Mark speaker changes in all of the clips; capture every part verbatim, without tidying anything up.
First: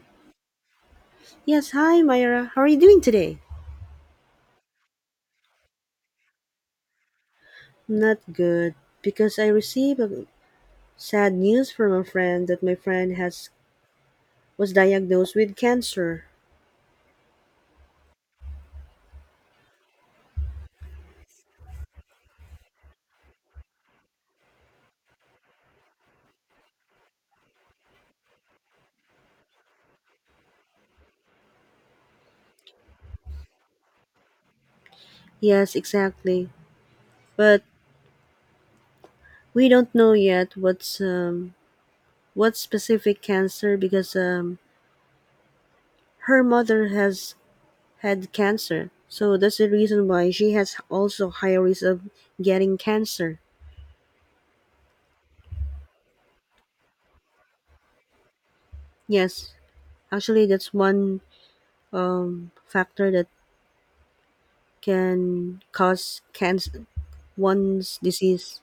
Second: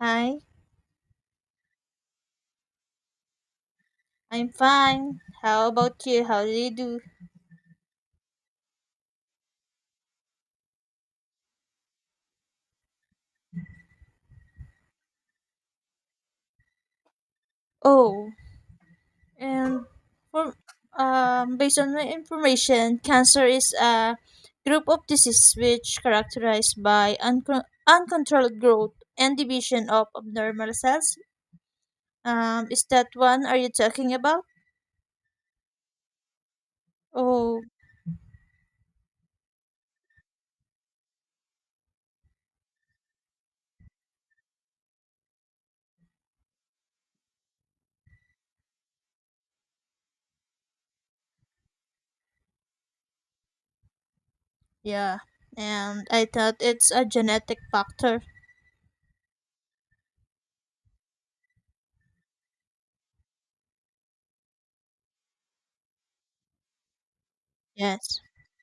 Speaker 1: Hi,
Speaker 2: Yes, hi Myra. How are you doing today?
Speaker 1: I'm fine. How about you? How do you do?
Speaker 2: Not good because I received a sad news from a friend that my friend has was diagnosed with cancer.
Speaker 1: Oh, and for um, based on my information, cancer is a group of diseases which characterized by uncon uncontrolled growth and division of abnormal cells. Um, is that one are you talking about?
Speaker 2: Yes, exactly.
Speaker 1: Oh,
Speaker 2: But we don't know yet what's um what specific cancer because um her mother has had cancer. So that's the reason why she has also high risk of getting cancer.
Speaker 1: yeah. And I thought it's a genetic factor.
Speaker 2: Yes, actually that's one um factor that can cause cancer, one's
Speaker 1: Yes.
Speaker 2: disease.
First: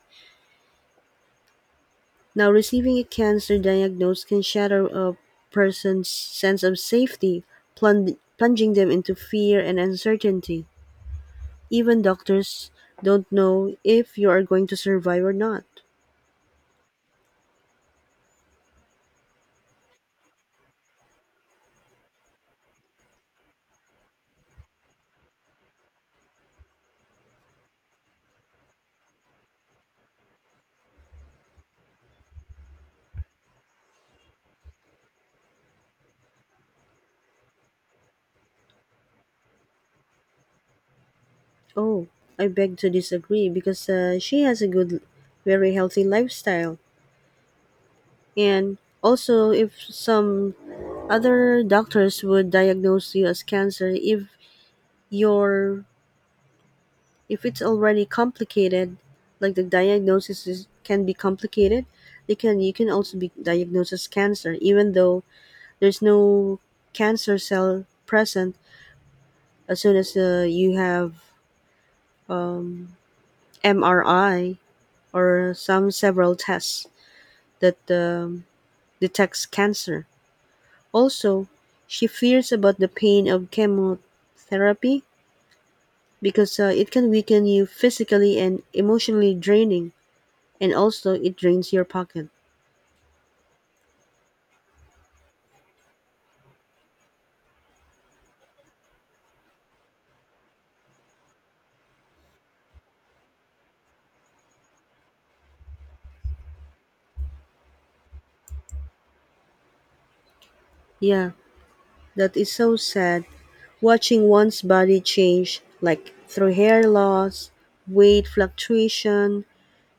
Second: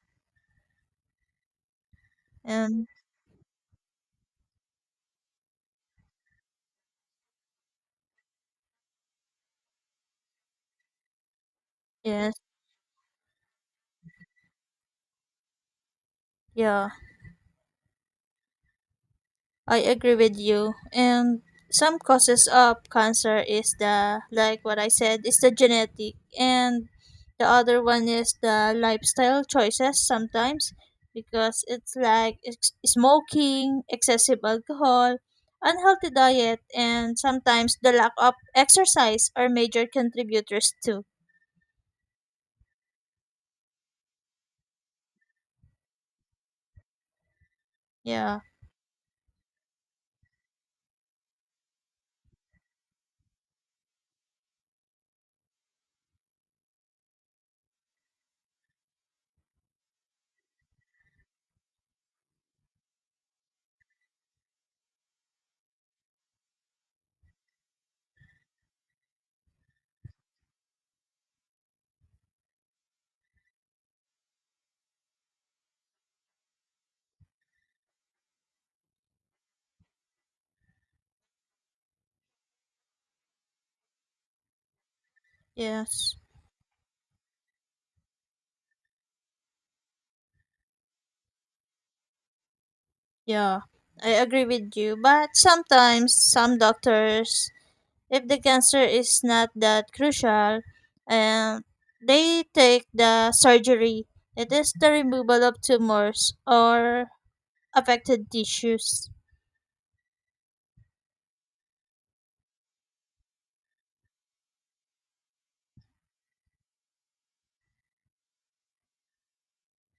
Speaker 2: Now,
Speaker 1: And
Speaker 2: receiving a cancer diagnosis can shatter a person's sense of safety, plung- plunging them into fear and uncertainty. Even
Speaker 1: yes,
Speaker 2: doctors don't know if you are going to survive or not.
Speaker 1: yeah, I agree with you. And some causes of cancer is the like what I said is the genetic and the other one is the lifestyle choices sometimes because it's like ex- smoking, excessive alcohol, unhealthy diet and sometimes the lack of exercise are major contributors too.
Speaker 2: Oh, I beg to disagree because uh, she has a good, very healthy lifestyle.
Speaker 1: Yeah.
Speaker 2: And also, if some other doctors would diagnose you as cancer, if your if it's already complicated, like the diagnosis is, can be complicated, they can you can also be diagnosed as cancer, even though there's no cancer cell present. As soon as uh, you have um, M R I or some several tests that um, detects cancer. Also, she fears about the pain of chemotherapy
Speaker 1: Yes.
Speaker 2: because uh, it can weaken you physically and emotionally draining, and also it drains your pocket.
Speaker 1: Yeah, I agree with you, but sometimes some doctors, if the cancer is not that crucial and they take the surgery, it is the removal of tumors or affected tissues.
Speaker 2: Yeah, that is so sad. Watching one's body change, like through hair loss, weight fluctuation,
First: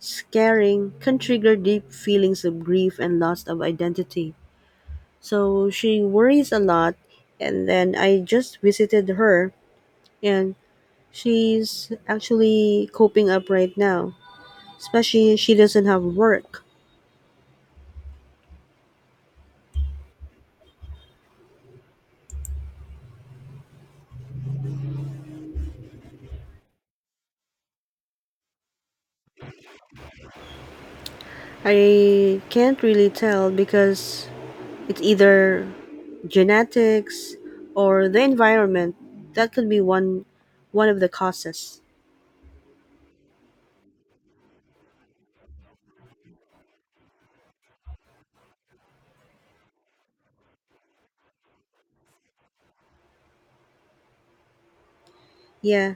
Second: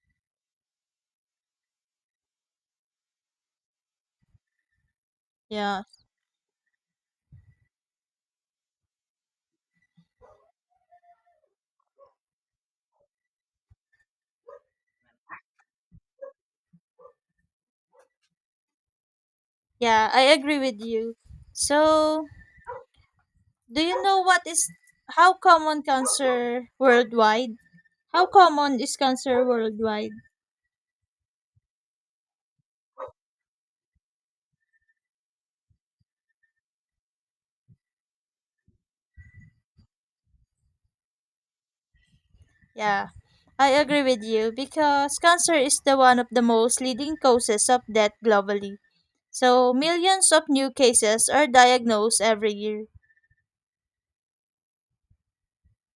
Speaker 2: scarring, can trigger deep feelings of grief and loss of identity. So
Speaker 1: Yeah.
Speaker 2: she worries a lot, and then I just visited her, and she's actually coping up right now, especially she doesn't have work.
Speaker 1: Yeah, I agree with you. So, do you know what is how common cancer worldwide? How common is cancer worldwide?
Speaker 2: I can't really tell because it's either genetics or the environment. That could be one one of the causes.
Speaker 1: Yeah, I agree with you because cancer is the one of the most leading causes of death globally. So millions of new cases are diagnosed every year.
Speaker 2: Yeah.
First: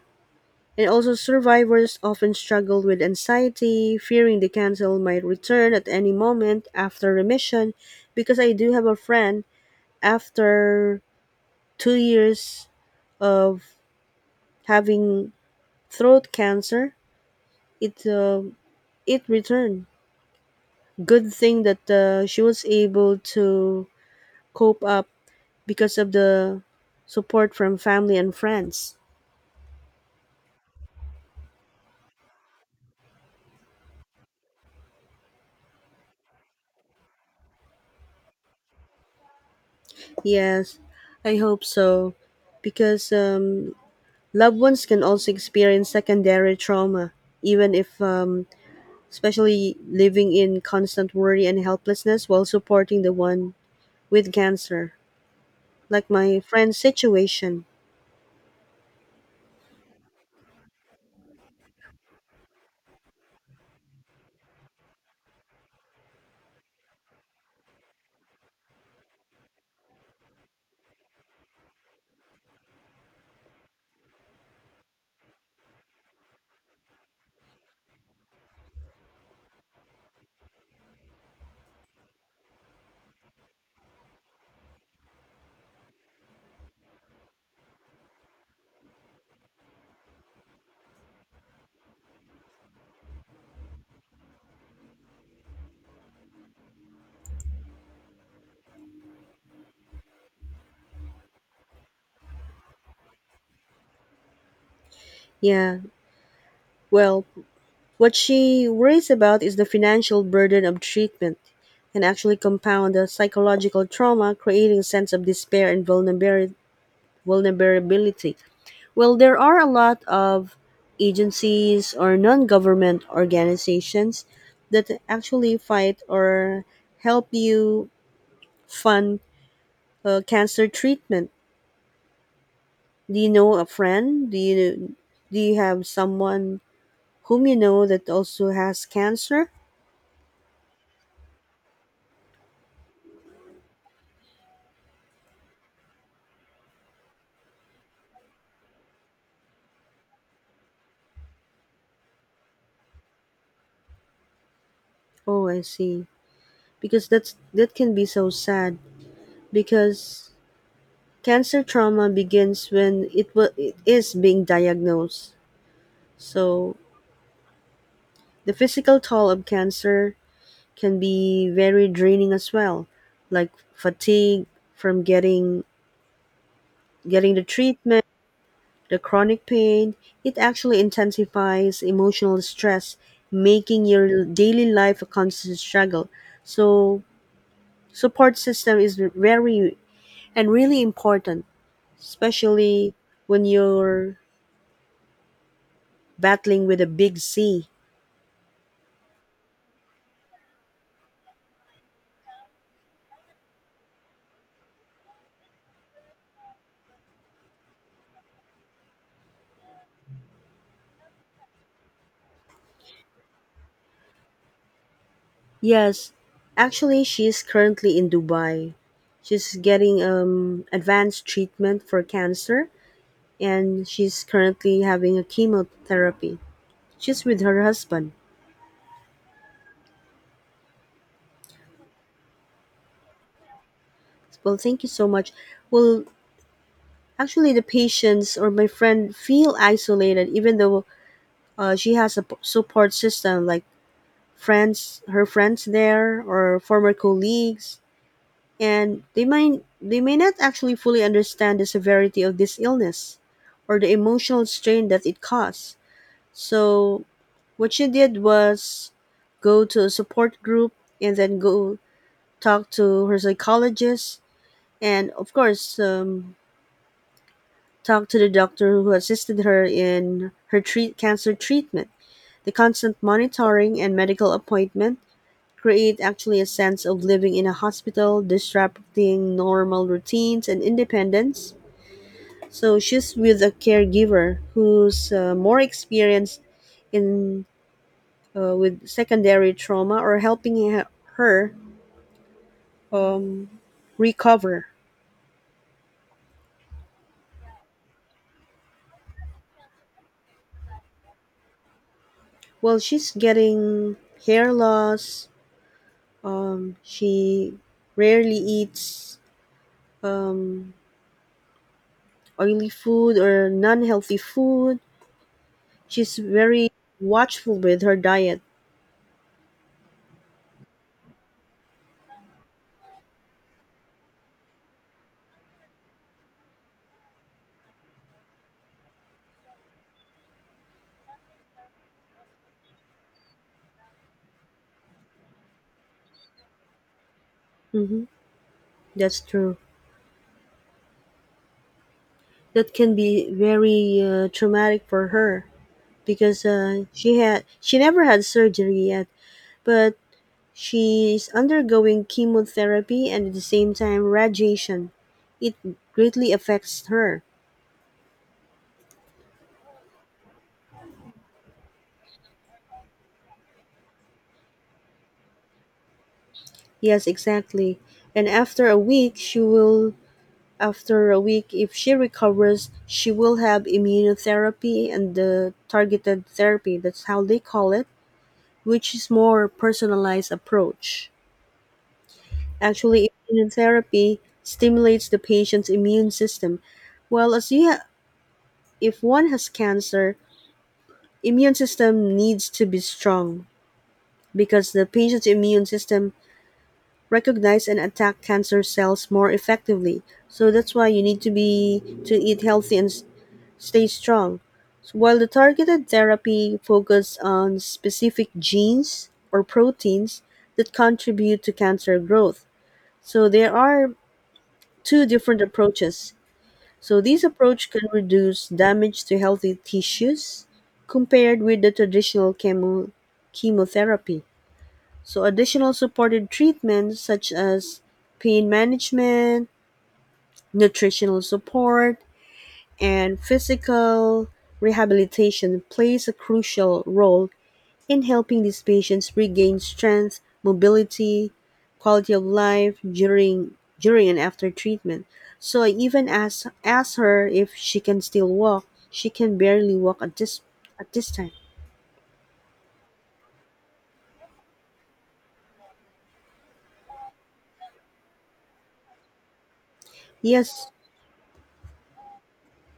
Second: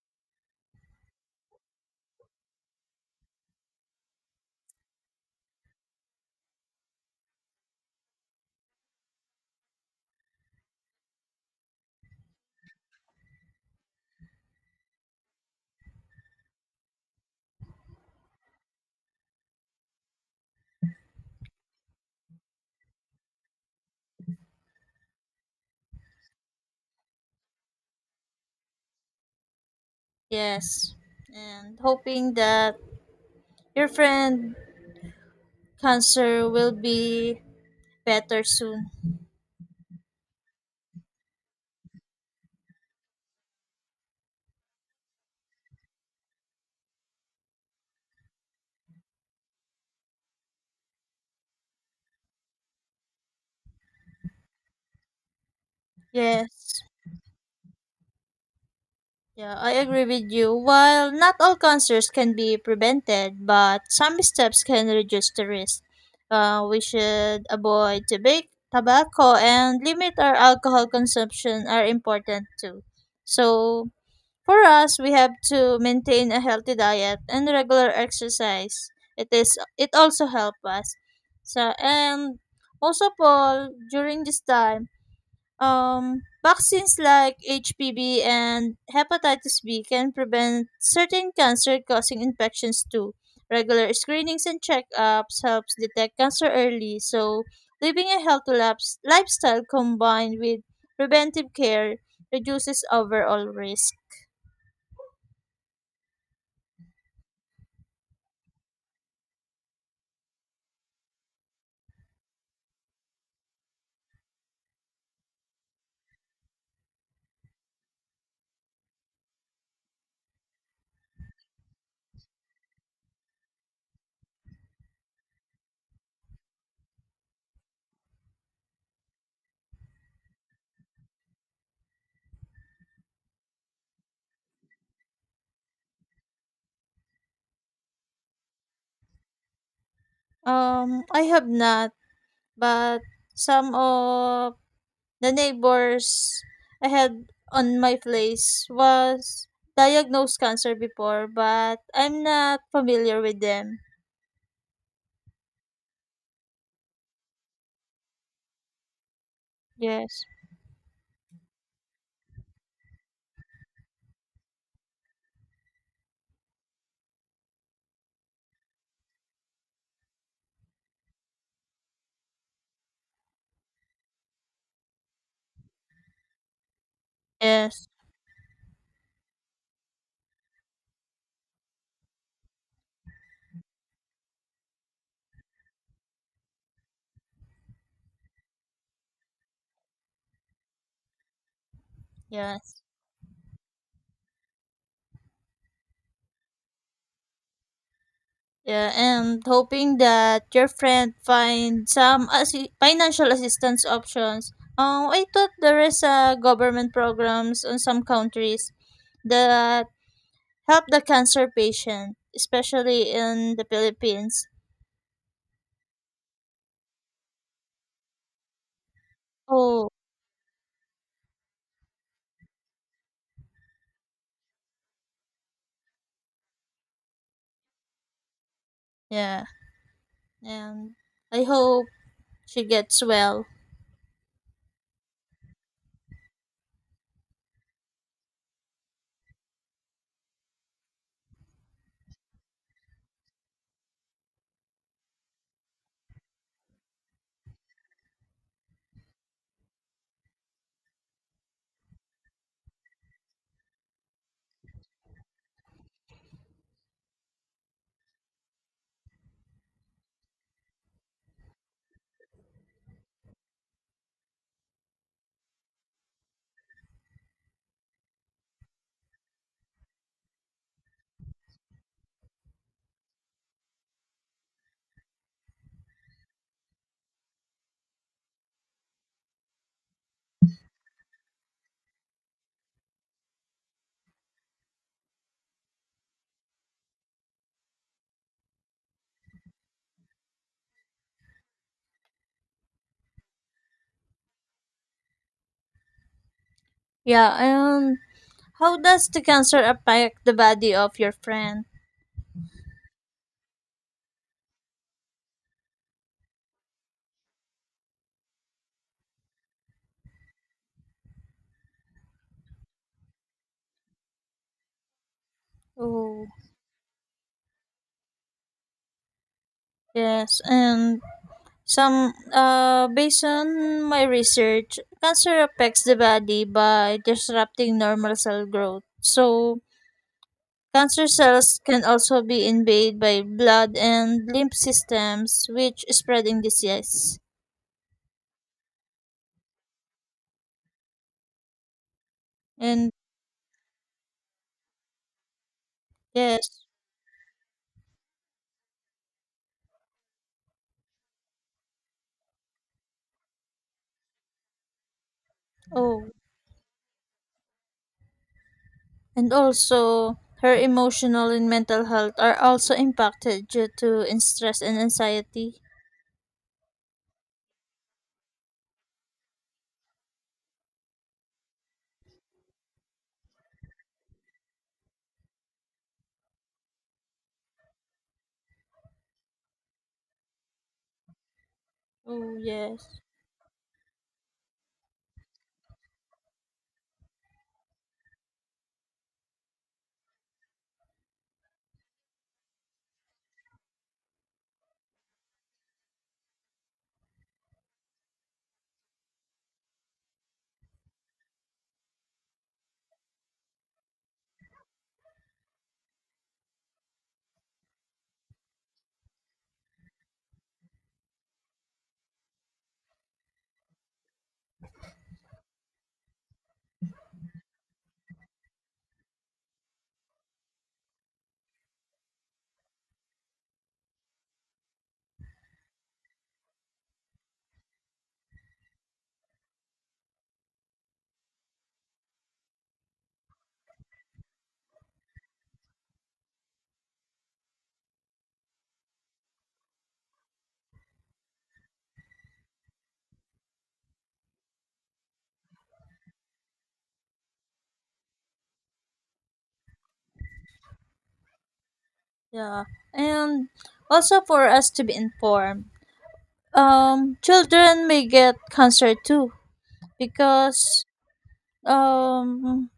Speaker 2: And also survivors often struggle with anxiety, fearing the cancer might return at any moment after remission, because I do have a friend, after two years of having throat cancer, it uh, it returned. Good thing that uh, she was able to cope up because of the support from family and friends.
Speaker 1: Yes. And hoping that your friend cancer will be better soon.
Speaker 2: Yes, I hope so. Because um, loved ones can also experience secondary trauma, even if, um, especially living in constant worry and helplessness while supporting the one with cancer, like my friend's
Speaker 1: Yes.
Speaker 2: situation.
Speaker 1: Yeah, I agree with you. While not all cancers can be prevented, but some steps can reduce the risk. Uh, we should avoid tobacco, tobacco and limit our alcohol consumption are important too. So for us, we have to maintain a healthy diet and regular exercise. It is it also help us. So and also Paul, during this time um, vaccines like H P V and hepatitis B can prevent certain cancer-causing infections too. Regular screenings and checkups helps detect cancer early, so living a healthy laps- lifestyle combined with preventive care reduces overall risk.
Speaker 2: Yeah, well, what she worries about is the financial burden of treatment can actually compound the psychological trauma, creating a sense of despair and vulnerabili- vulnerability. Well, there are a lot of agencies or non government organizations that actually fight or help you fund uh, cancer treatment. Do you know a friend? Do you do you have someone whom you know that also has cancer?
Speaker 1: Um, I have not, but some of the neighbors I had on my place was diagnosed cancer before, but I'm not familiar with them.
Speaker 2: Oh, I see. Because that's that can be so sad
Speaker 1: Yes.
Speaker 2: because cancer trauma begins when it, wa it is being diagnosed. So, the physical toll of cancer can be very draining as well, like fatigue from getting getting the
Speaker 1: Yes,
Speaker 2: treatment, the chronic pain. It actually intensifies emotional stress, making your daily life a constant struggle. So, support system is very and really important,
Speaker 1: yes.
Speaker 2: especially when you're battling with a big C.
Speaker 1: Yeah, and hoping that your friend find some assi- financial assistance options. Um, I thought there is a government programs in some countries that help the cancer patient, especially in the Philippines.
Speaker 2: Yes, actually, she's currently in Dubai. She's
Speaker 1: Oh,
Speaker 2: getting um, advanced treatment for cancer, and she's currently having a chemotherapy. She's with her husband.
Speaker 1: yeah. And I hope she gets well.
Speaker 2: Well, thank you so much. Well, actually, the patients or my friend feel isolated, even though uh, she has a p- support system like friends, her friends there, or former colleagues, and they might they may not actually fully understand the severity of this illness or the emotional strain that it caused. So what she did was go to a support group and then go talk to her psychologist and of course um, talk to the doctor who assisted her in her treat cancer treatment. The constant monitoring and medical appointment create actually a sense of living in a hospital, disrupting normal routines and independence. So she's with a caregiver who's uh, more experienced in uh, with secondary trauma or helping he- her um, recover.
Speaker 1: Yeah, and how does the cancer affect the body of your friend?
Speaker 2: Well, she's getting hair loss. Um, she rarely eats um, oily food or non-healthy food. She's
Speaker 1: Oh,
Speaker 2: very watchful with her diet.
Speaker 1: yes, and some uh based on my research, cancer affects the body by disrupting normal cell growth. So cancer cells can also be invaded by blood and lymph systems which is spreading disease.
Speaker 2: hmm That's true. That
Speaker 1: And
Speaker 2: can be very uh, traumatic for her, because
Speaker 1: yes,
Speaker 2: uh, she had she never had surgery yet, but she's undergoing chemotherapy and at the same time radiation. It
Speaker 1: oh
Speaker 2: greatly affects her.
Speaker 1: and also her emotional and mental health are also impacted due to in- stress and anxiety.
Speaker 2: Yes, exactly. And after a week, she will after a week if she recovers, she will have immunotherapy and the targeted therapy. That's how they call it, which is more personalized approach.
Speaker 1: Oh yes,
Speaker 2: Actually, immunotherapy stimulates the patient's immune system. Well, as you ha- if one has cancer, immune system needs to be strong because the patient's immune system recognize and attack cancer cells more effectively. So that's why you need to be to eat healthy and s- stay strong. So while the targeted therapy focuses on specific genes or proteins that contribute to cancer growth. So there are two different approaches. So this approach can reduce damage to healthy tissues compared with the traditional chemo- chemotherapy. So additional supported treatments such as pain management, nutritional support, and physical rehabilitation plays a crucial role in helping these patients regain strength, mobility, quality of life during during and after treatment. So I even asked asked her if she can still walk. She can barely walk at this at this time.
Speaker 1: yeah, and also for us to be informed. Um, children may get cancer too
Speaker 2: Yes,
Speaker 1: because um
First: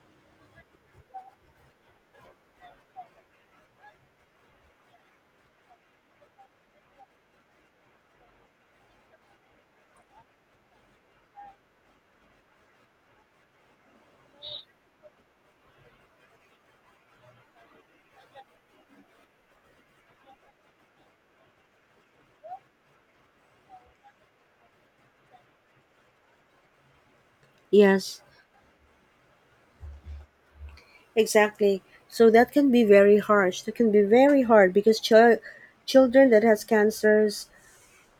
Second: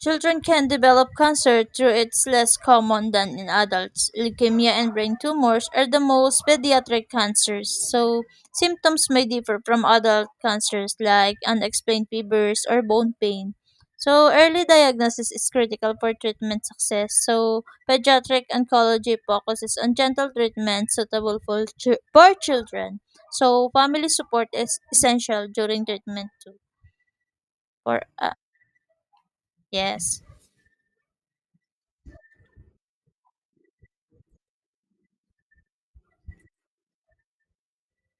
Speaker 1: children can develop cancer though it's less common than in adults. Leukemia and brain tumors are the most pediatric cancers, so symptoms may differ from adult cancers like unexplained fevers or bone pain. So early diagnosis is critical for treatment success. So pediatric oncology focuses on gentle treatment suitable for, chi- for children. So family support is essential during treatment too. For
Speaker 2: yes,
Speaker 1: uh, yes.
Speaker 2: exactly. So that can be very harsh. That can be very hard because ch- children that has cancers,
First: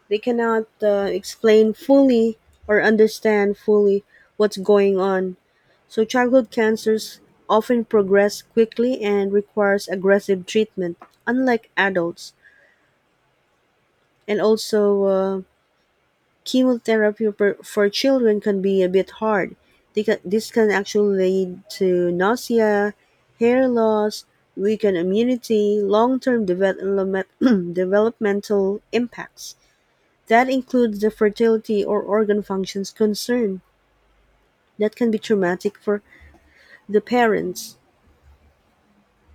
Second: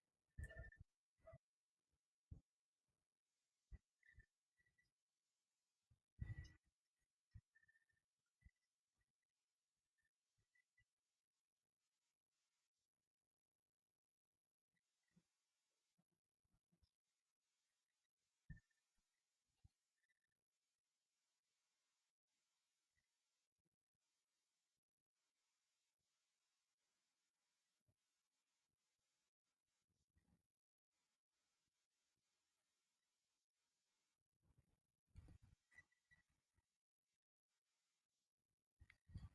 Speaker 2: they cannot uh, explain fully or understand fully what's going on. So childhood cancers often progress quickly and requires aggressive treatment, unlike adults. And also, uh, chemotherapy per- for children can be a bit hard. They can, this can actually lead to nausea, hair loss, weakened immunity, long-term development, developmental impacts. That includes the fertility or organ functions concern. That can be traumatic for the parents.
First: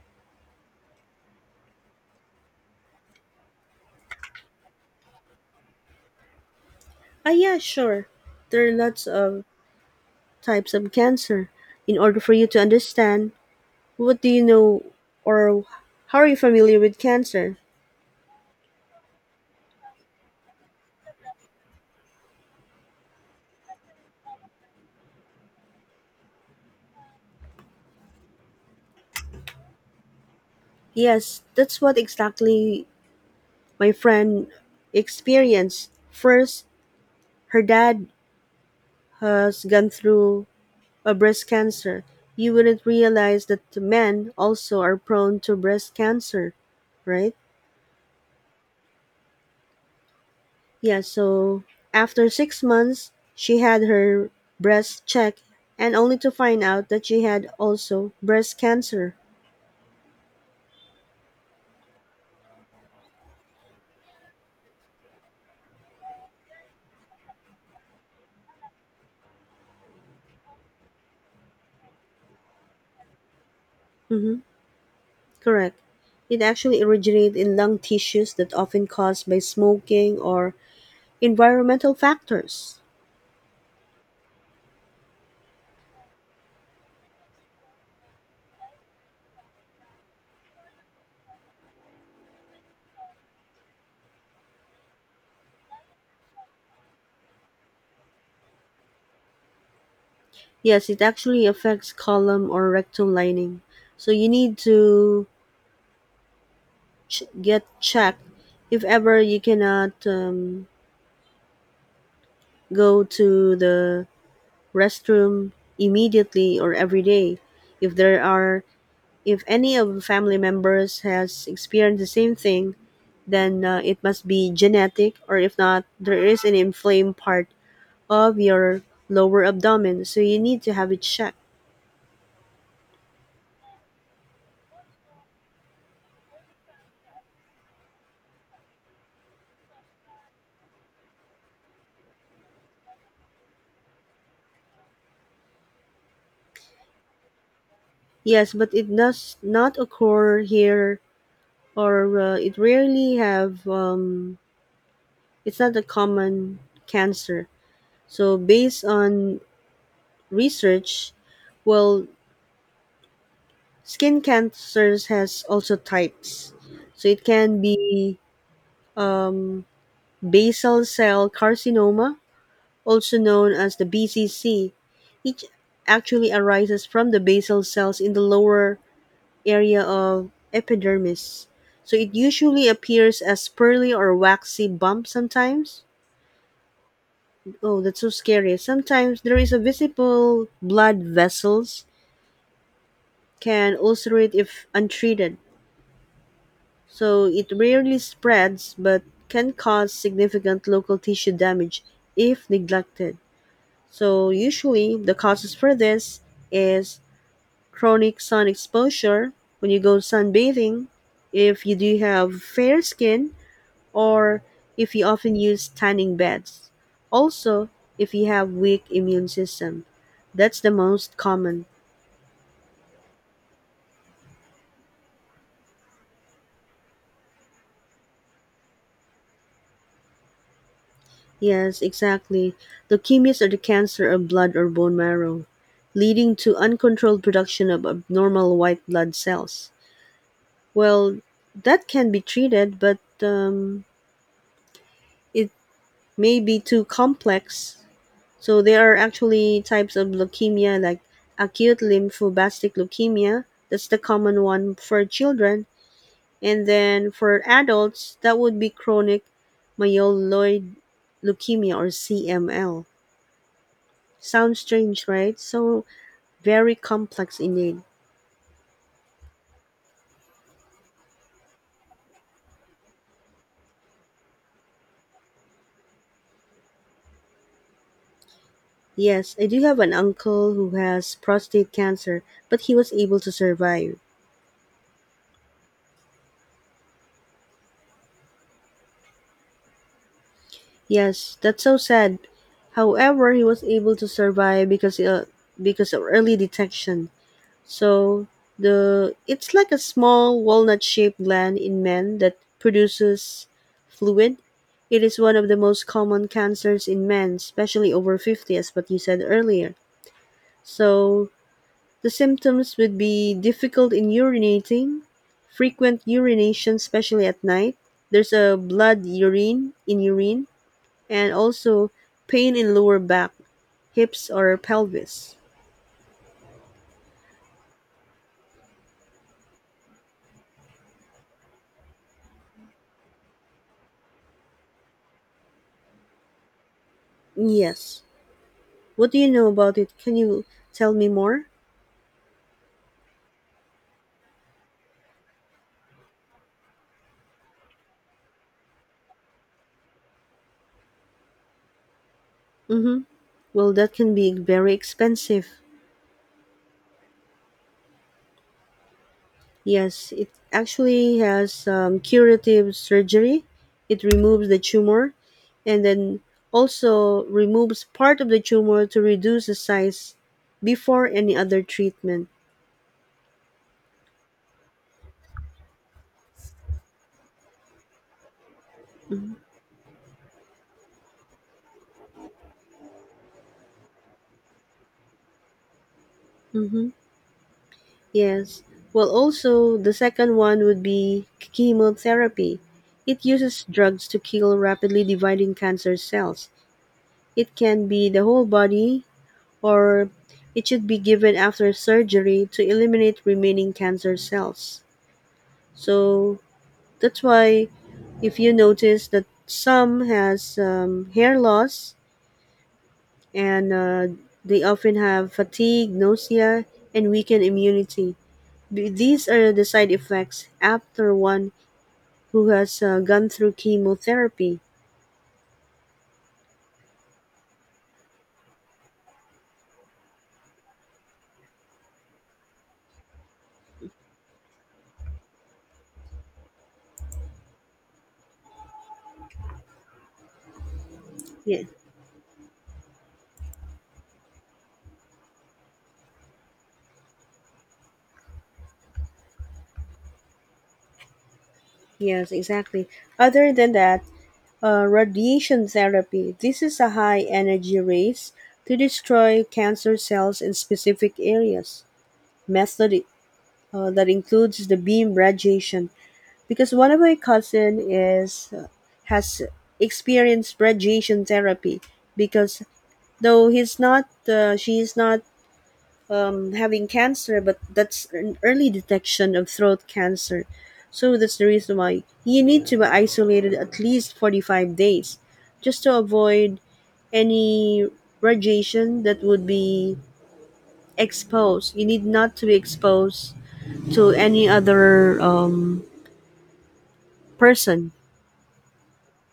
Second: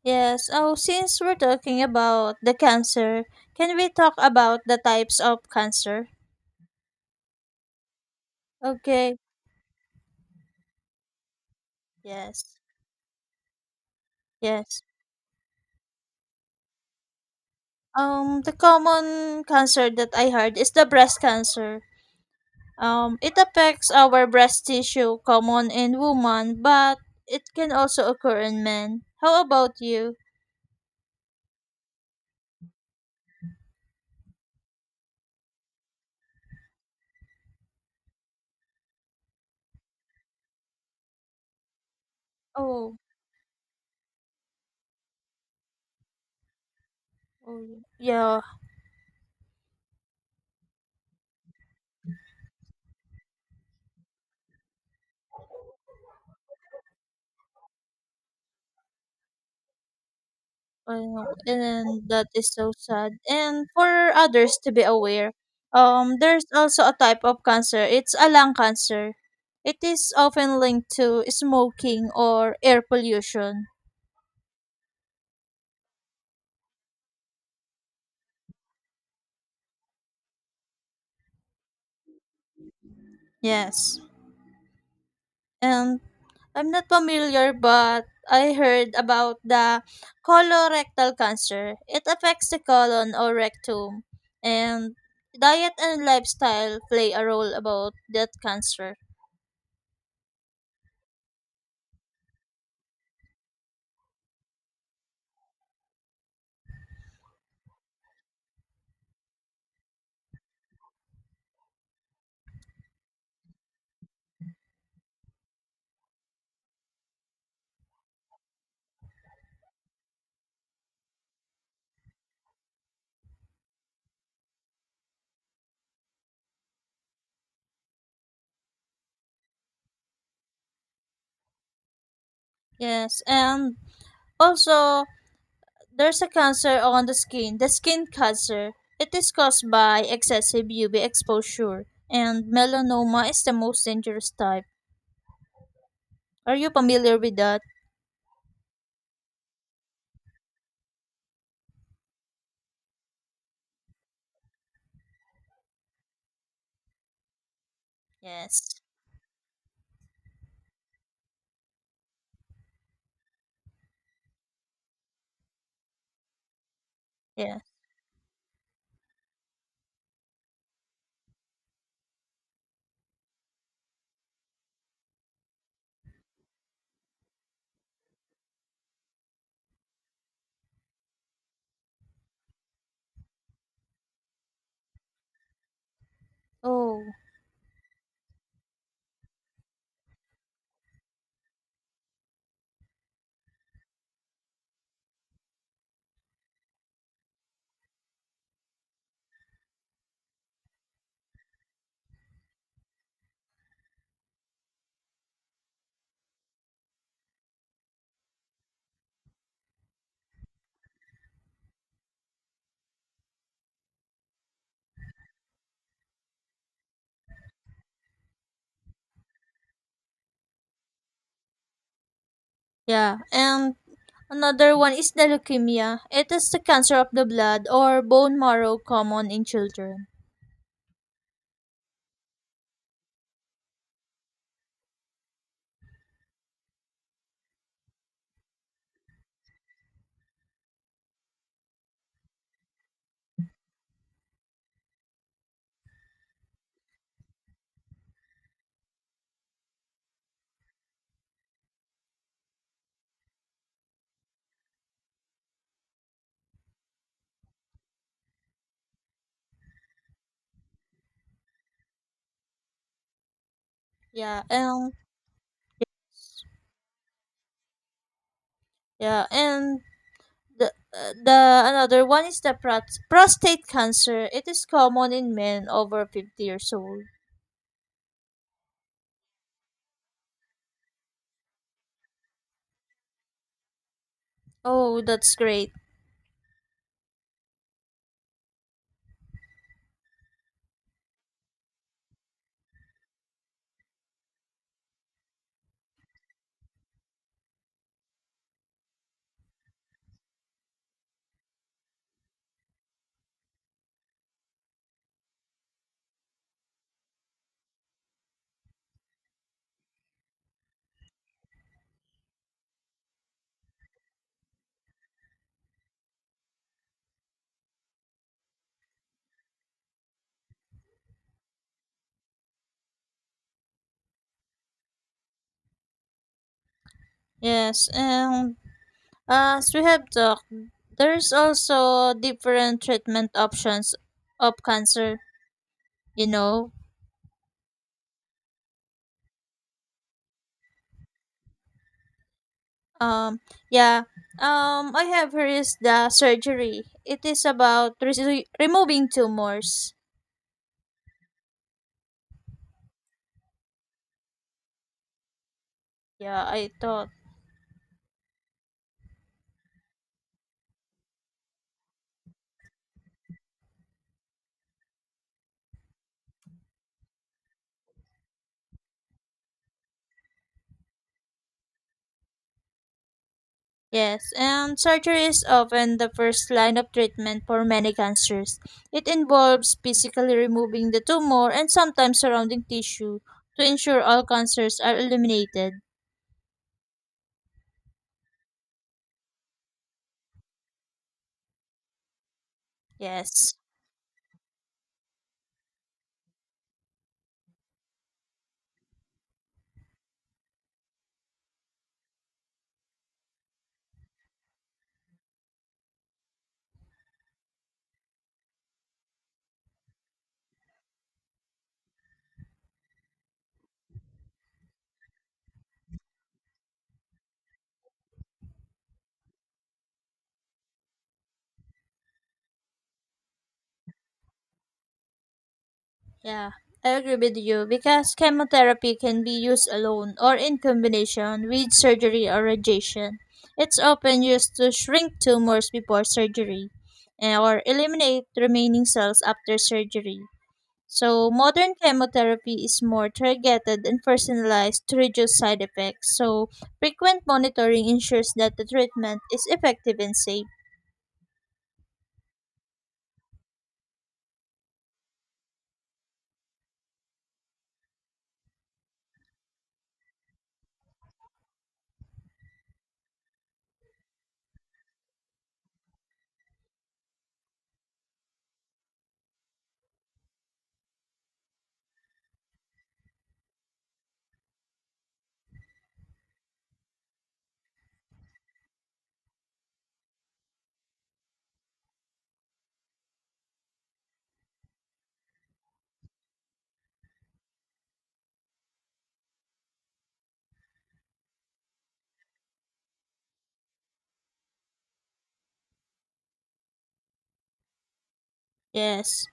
Speaker 1: Yes. Oh, since we're talking about the cancer, can we talk about the types of cancer?
Speaker 2: Ah, yeah, sure. There are lots
Speaker 1: Okay.
Speaker 2: of types of cancer. In order for you
Speaker 1: Yes.
Speaker 2: to understand, what do you
Speaker 1: Yes.
Speaker 2: know or how are you familiar with cancer?
Speaker 1: Um, the common cancer that I heard is the breast cancer. Um, it affects our breast tissue, common in women, but it can also occur in men. How about you?
Speaker 2: Yes, that's what exactly my friend experienced. First, her dad has gone through a breast cancer. You wouldn't
Speaker 1: Oh,
Speaker 2: realize that men also are prone to breast cancer, right?
Speaker 1: oh yeah.
Speaker 2: Yeah, so after six months, she had her breast checked, and only to find out that she had also breast cancer.
Speaker 1: Well, and that is so sad. And for others to be aware, um, there's also a type of cancer. It's a lung cancer. It is often linked to smoking or air pollution.
Speaker 2: Mm-hmm. Correct. It actually originated in lung tissues that often caused by smoking or environmental factors.
Speaker 1: Yes. And I'm not familiar, but I heard about the colorectal cancer. It affects the colon or rectum. And diet and lifestyle play a role about that cancer.
Speaker 2: Yes, it actually affects column or rectum lining. So you need to ch- get checked if ever you cannot um, go to the restroom immediately or every day. If there are, if any of family members has experienced the same thing, then uh, it must be genetic, or if not, there is an inflamed part of your lower abdomen, so you need to have it checked.
Speaker 1: Yes. And also, there's a cancer on the skin, the skin cancer. It is caused by excessive U V exposure, and melanoma is the most dangerous type. Are you familiar with that?
Speaker 2: Yes, but it does not occur here, or uh, it rarely have. Um, it's not a common cancer. So
Speaker 1: Yes.
Speaker 2: based on research, well, skin cancers has also types. So it
Speaker 1: Yeah.
Speaker 2: can be um, basal cell carcinoma, also known as the B C C. It actually arises from the basal cells in the lower area of epidermis. So it usually appears as pearly or waxy bump sometimes.
Speaker 1: Oh,
Speaker 2: Oh, that's so scary. Sometimes there is a visible blood vessels can ulcerate if untreated, so it rarely spreads but can cause significant local tissue damage if neglected. So usually the causes for this is chronic sun exposure when you go sunbathing, if you do have fair skin or if you often use tanning beds. Also, if you have weak immune system. That's the most common.
Speaker 1: yeah. And another one is the leukemia. It is the cancer of the blood or bone marrow common in children.
Speaker 2: Yes, exactly. Leukemias are the cancer of blood or bone marrow, leading to uncontrolled production of abnormal white blood cells. Well, that can be treated, but um, it may be too complex. So there are actually types of leukemia like acute lymphoblastic leukemia, that's the common one for children, and then for adults, that would be chronic myeloid leukemia or C M L.
Speaker 1: Yeah,
Speaker 2: Sounds
Speaker 1: and
Speaker 2: strange, right? So very complex indeed.
Speaker 1: yeah, and the uh, the another one is the prat- prostate cancer. It is common in men over fifty years old.
Speaker 2: Yes, I do have an uncle who has prostate cancer, but he was able to survive.
Speaker 1: Oh, that's great.
Speaker 2: Yes, that's so sad. However, he was able to survive because uh, because of early detection. So the it's like a small walnut-shaped gland in men that produces fluid. It is one of the most common cancers in men, especially over fifty as what you said earlier. So the symptoms would be difficult in urinating, frequent urination especially at night, there's a blood urine in urine, and also pain in lower back, hips or pelvis.
Speaker 1: Yes, and uh, as we have talked, there's also different treatment options of cancer, you know.
Speaker 2: Yes. What do you know about it? Can you tell me more?
Speaker 1: Um yeah. Um I have here is the surgery. It is about re- removing tumors.
Speaker 2: Mhm. Well, that can be very expensive.
Speaker 1: Yeah, I thought.
Speaker 2: Yes, it actually has um, curative surgery. It removes the tumor and then also removes part of the tumor to reduce the size before any other treatment.
Speaker 1: Yes, and surgery is often the first line of treatment for many cancers. It involves physically removing the tumor and sometimes surrounding tissue to ensure all cancers are eliminated.
Speaker 2: Mm-hmm. Yes. Well, also, the second one would be chemotherapy. It
Speaker 1: Yes.
Speaker 2: uses drugs to kill rapidly dividing cancer cells. It can be the whole body, or it should be given after surgery to eliminate remaining cancer cells. So that's why if you notice that some has um, hair loss and uh, they often have fatigue, nausea, and weakened immunity. B- These are the side effects after one who has uh, gone through chemotherapy.
Speaker 1: Yeah, I agree with you because chemotherapy can be used alone or in combination with surgery or radiation. It's often used to shrink tumors before surgery eh, or eliminate remaining cells after surgery. So,
Speaker 2: Yeah,
Speaker 1: modern chemotherapy is more targeted and personalized to reduce side effects. So, frequent monitoring ensures that the treatment is effective and safe.
Speaker 2: yes, exactly. Other than that, uh, radiation therapy. This is a high energy rays to destroy cancer cells in specific areas. Method uh, that includes the beam radiation because one of my cousin is has experienced radiation therapy because though he's not uh, she is not um, having cancer, but that's an early detection of throat cancer. So that's the reason why you need to be isolated at least forty-five days, just to avoid any radiation that would be exposed you need not to be exposed to any other um, person.
Speaker 1: Yes.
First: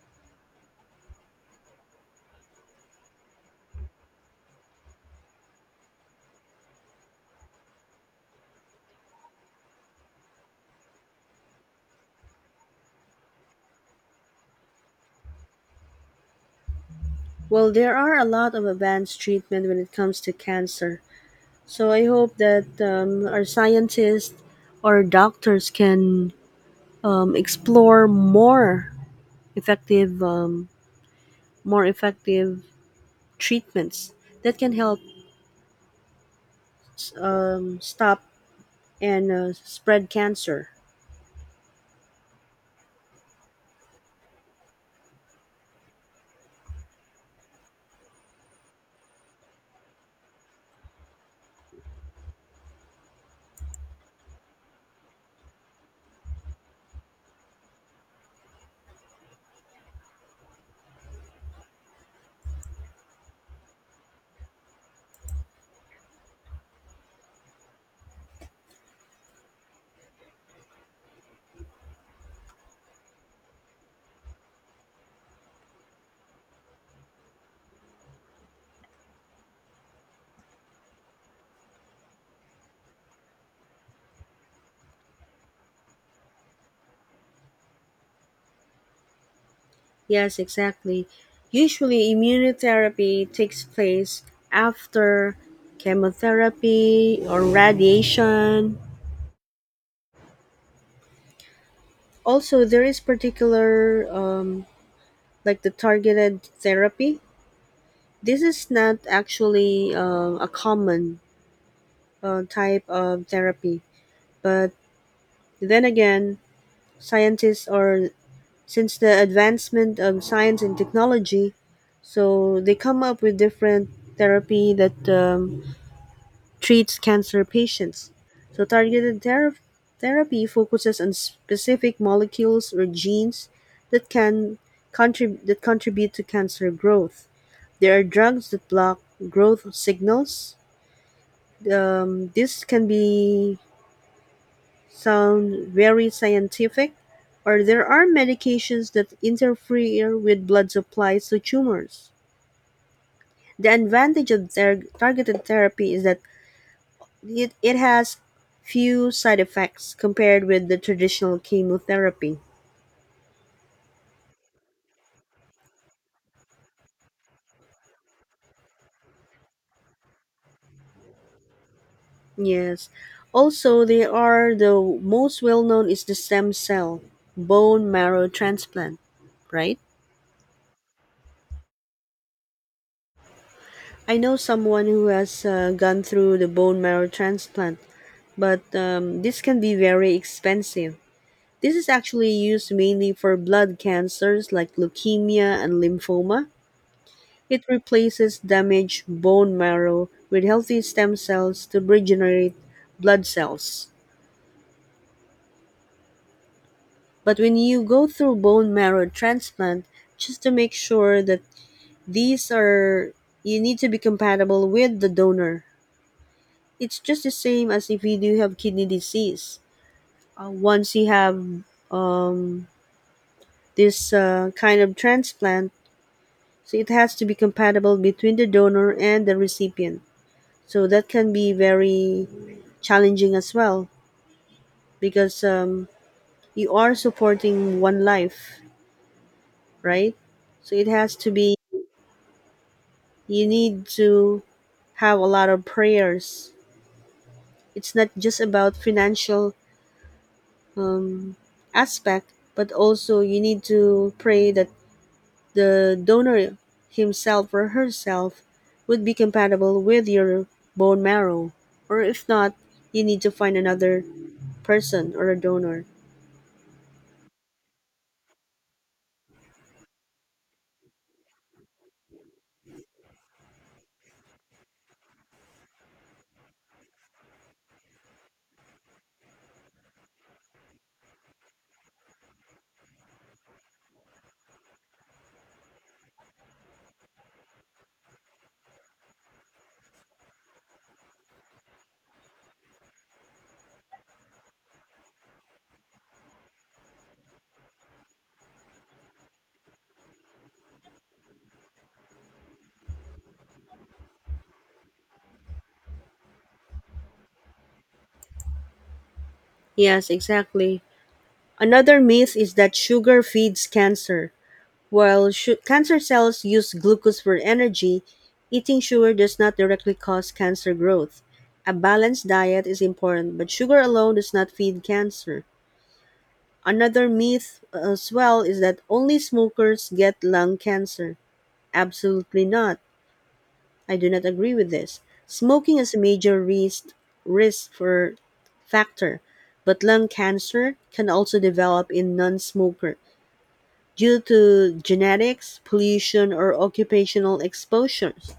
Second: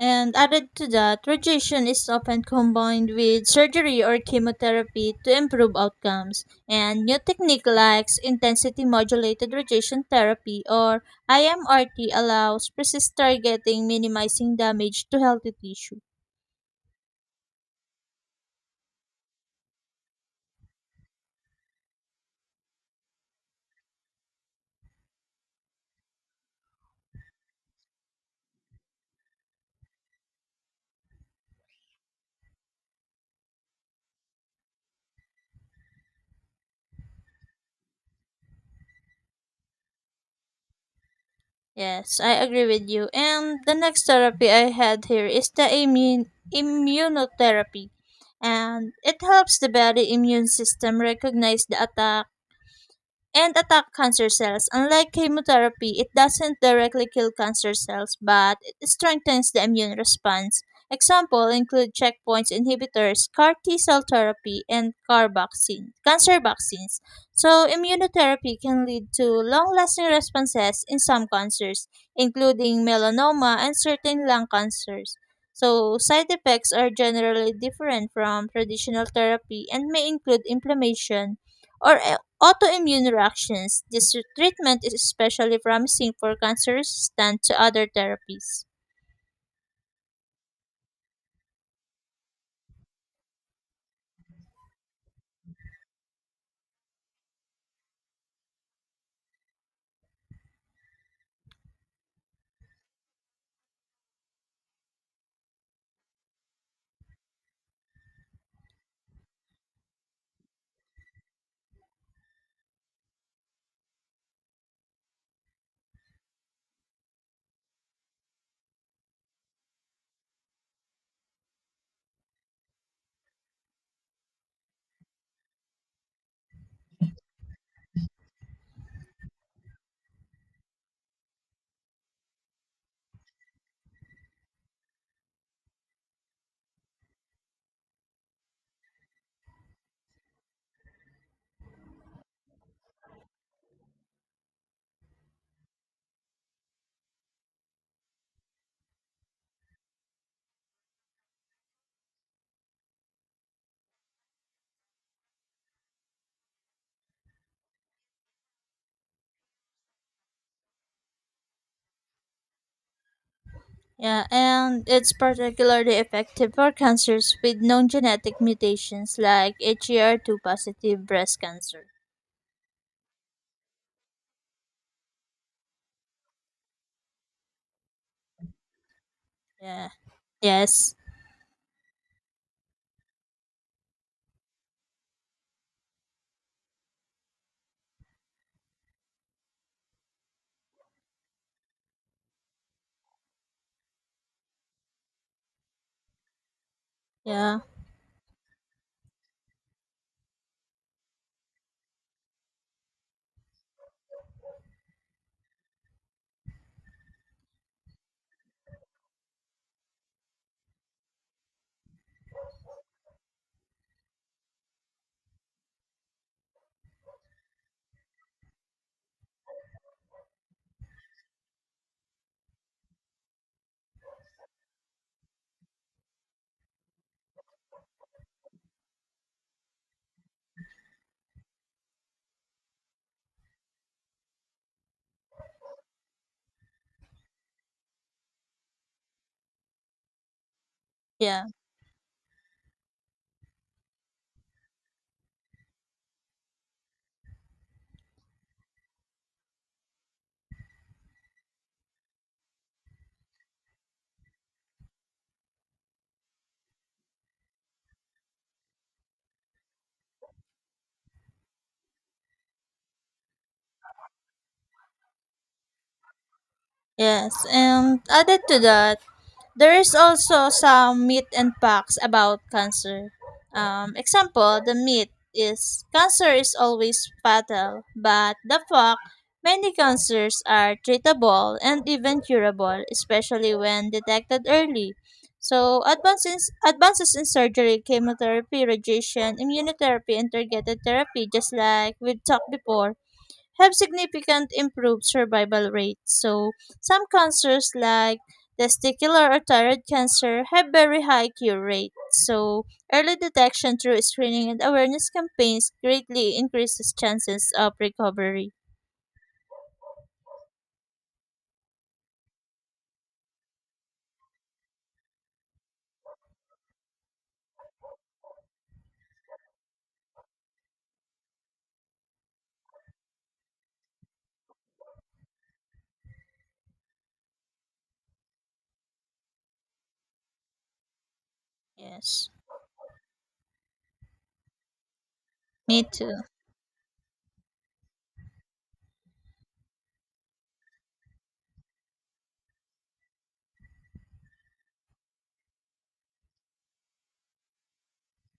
Speaker 1: And added to that, radiation is often combined with surgery or chemotherapy to improve outcomes. And new technique like intensity modulated radiation therapy or I M R T allows precise targeting minimizing damage to healthy tissue.
Speaker 2: Well, there are a lot of advanced treatment when it comes to cancer. So I hope that um, our scientists or doctors can um, explore more effective, um, more effective treatments that can help um, stop and uh, spread cancer.
Speaker 1: Yes, I agree with you. And the next therapy I had here is the immune immunotherapy. And it helps the body immune system recognize the attack and attack cancer cells. Unlike chemotherapy, it doesn't directly kill cancer cells, but it strengthens the immune response. Example include checkpoint inhibitors, CAR T cell therapy, and CAR vaccine, cancer vaccines. So immunotherapy can lead to long-lasting responses in some cancers, including melanoma and certain lung cancers. So side effects are generally different from traditional therapy and may include inflammation or autoimmune reactions. This treatment is especially promising for cancer resistant to other therapies.
Speaker 2: Yes, exactly. Usually, immunotherapy takes place after chemotherapy or radiation. Also, there is particular, um, like the targeted therapy. This is not actually um a common uh, type of therapy, but then again, scientists are, since the advancement of science and technology, so they come up with different therapy that um, treats cancer patients. So, targeted thera- therapy focuses on specific molecules or genes that can contrib- that contribute to cancer growth. There are drugs that block growth signals. Um, this can be sound very scientific, or there are medications that interfere with blood supplies to tumors. The advantage of ther- targeted therapy is that It, it has few side effects compared with the traditional chemotherapy.
Speaker 1: Yeah, and it's particularly effective for cancers with known genetic mutations like H E R two positive breast cancer.
Speaker 2: Yes. Also, they are the most well known is the stem cell bone marrow transplant, right?
Speaker 1: Yeah. Yes.
Speaker 2: I know someone who has uh, gone through the bone marrow transplant, but um, this can be very expensive. This is actually used mainly for blood cancers like leukemia and lymphoma.
Speaker 1: Yeah.
Speaker 2: It replaces damaged bone marrow with healthy stem cells to regenerate blood cells. But when you go through bone marrow transplant, just to make sure that these are you need to be compatible with the donor. It's just the same as if you do have kidney disease. Uh, once you have um, this uh, kind of transplant, so it has to be compatible between the donor and the recipient. So that can be very challenging as well because um, you are supporting one life, right? So it has to
Speaker 1: Yeah.
Speaker 2: be, you need to have a lot of prayers. It's not just about financial um, aspect, but also you need to pray that the donor himself or herself would be compatible with your bone marrow. Or if not, you need to find another person or a donor.
Speaker 1: Yes. And added to that, there is also some myth and facts about cancer. Um, example, the myth is cancer is always fatal, but the fact many cancers are treatable and even curable, especially when detected early. So advances advances in surgery, chemotherapy, radiation, immunotherapy, and targeted therapy, just like we talked before, have significant improved survival rates. So some cancers like testicular or thyroid cancer have very high cure rates. So early detection through screening and awareness campaigns greatly increases chances of recovery.
Speaker 2: Yes, exactly. Another myth is that sugar feeds cancer. While su- cancer cells use glucose for energy, eating sugar does not directly cause cancer growth. A balanced diet is important, but sugar alone does not feed cancer. Another myth uh, as well is that only smokers get lung cancer.
Speaker 1: Yes.
Speaker 2: Absolutely not. I do not agree with this. Smoking
Speaker 1: Me
Speaker 2: is a
Speaker 1: too.
Speaker 2: major risk risk for factor, but lung cancer can also develop in non-smoker due to genetics, pollution, or occupational exposures.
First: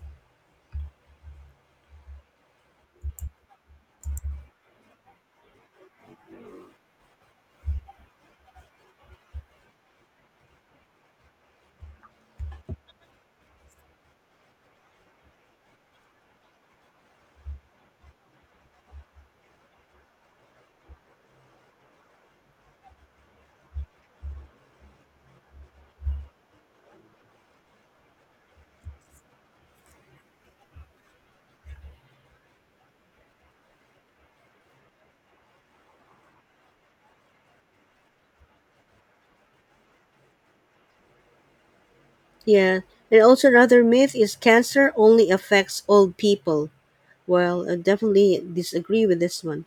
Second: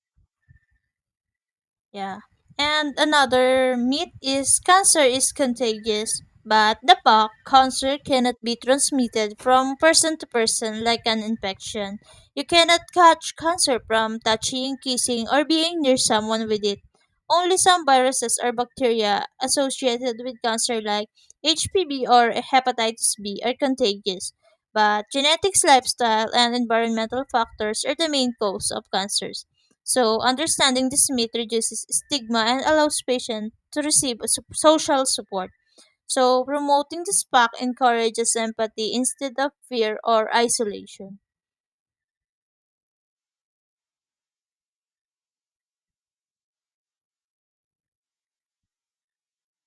Speaker 1: Yeah. And another myth is cancer is contagious, but the P O C cancer cannot be transmitted from person to person like an infection. You cannot catch cancer from touching, kissing, or being near someone with it. Only some viruses or bacteria associated with cancer like H P V or hepatitis B are contagious, but genetics, lifestyle, and environmental factors are the main cause of cancers. So, understanding this myth reduces stigma and allows patients to receive a sup- social support. So, promoting this pack encourages empathy instead of fear or isolation.
Speaker 2: Yeah, and also another myth is cancer only affects old people. Well, I definitely disagree with this one.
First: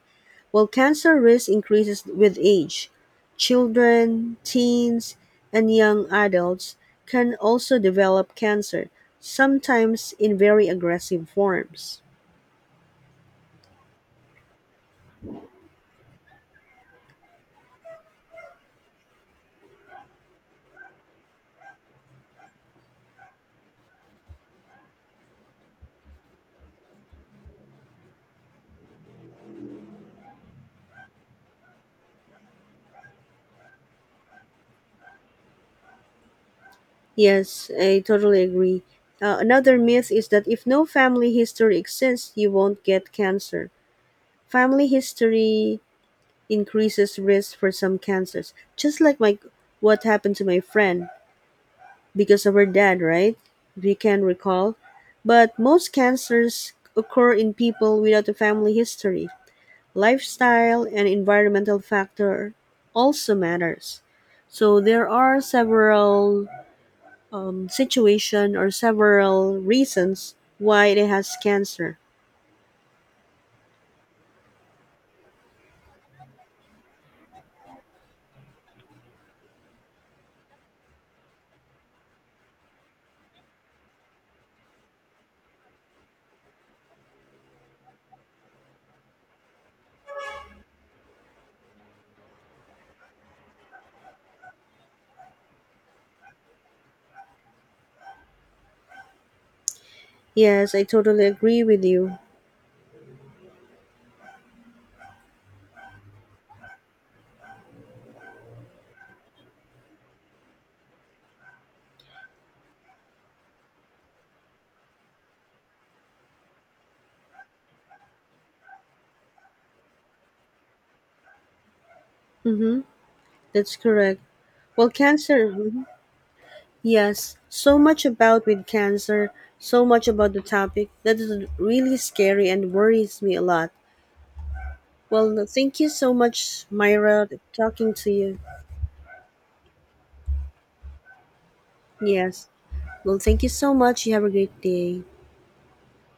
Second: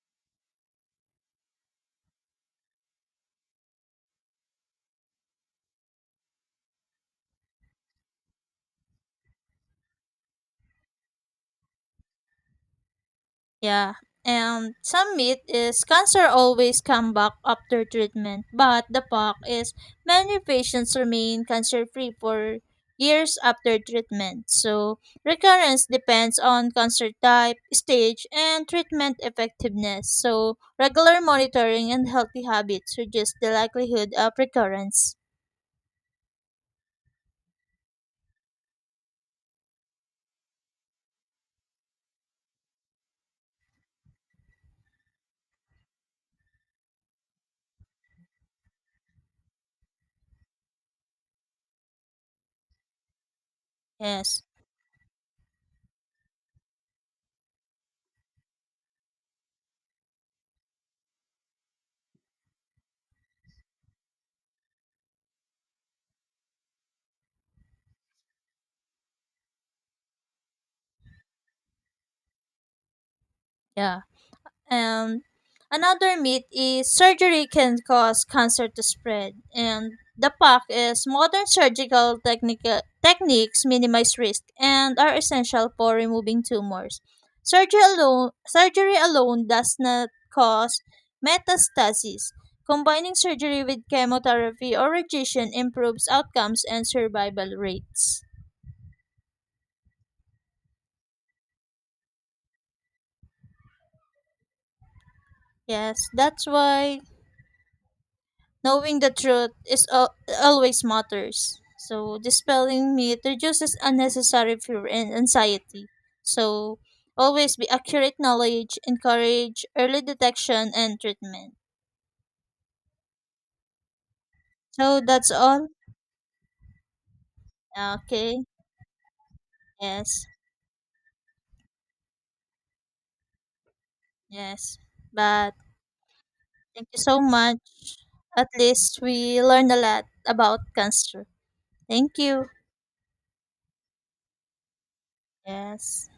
Speaker 2: Well, cancer risk increases with age. Children, teens, and young adults can also develop cancer, sometimes in very aggressive forms.
Speaker 1: Yeah. And some myth is cancer always come back after treatment, but the fact is many patients remain cancer free for years after treatment. So recurrence depends on cancer type, stage, and treatment effectiveness. So regular monitoring and healthy habits reduce the likelihood of recurrence.
Speaker 2: Yes, I totally agree. Uh, another myth is that if no family history exists, you won't get cancer. Family history increases risk for some cancers, just like my what happened to my friend, because of our dad, right? We can
Speaker 1: Yes.
Speaker 2: recall. But most cancers occur in people without a family history. Lifestyle and environmental factor also matters. So there are several um, situation or several reasons why it has cancer.
Speaker 1: Yeah. And another myth is surgery can cause cancer to spread. And the PAC is modern surgical technica- techniques minimize risk and are essential for removing tumors. Surgery alone, surgery alone does not cause metastasis. Combining surgery with chemotherapy or radiation improves outcomes and survival rates.
Speaker 2: Yes, I totally agree with you.
Speaker 1: Yes, that's why knowing the truth is al- always matters. So dispelling myth reduces unnecessary fear and anxiety. So always be accurate knowledge, encourage early detection and treatment.
Speaker 2: Mm-hmm. That's correct. Well,
Speaker 1: So that's
Speaker 2: cancer.
Speaker 1: all.
Speaker 2: Mm-hmm. Yes, so much about
Speaker 1: Okay.
Speaker 2: with cancer, so much
Speaker 1: Yes.
Speaker 2: about the topic that is really scary and worries me a lot.
Speaker 1: Yes.
Speaker 2: Well,
Speaker 1: But
Speaker 2: thank you so much,
Speaker 1: thank you so
Speaker 2: Myra,
Speaker 1: much.
Speaker 2: talking to you.
Speaker 1: At least we learned a lot about cancer. Thank you.
Speaker 2: Yes. Well, thank you so much. You have a great day.
Speaker 1: Yes.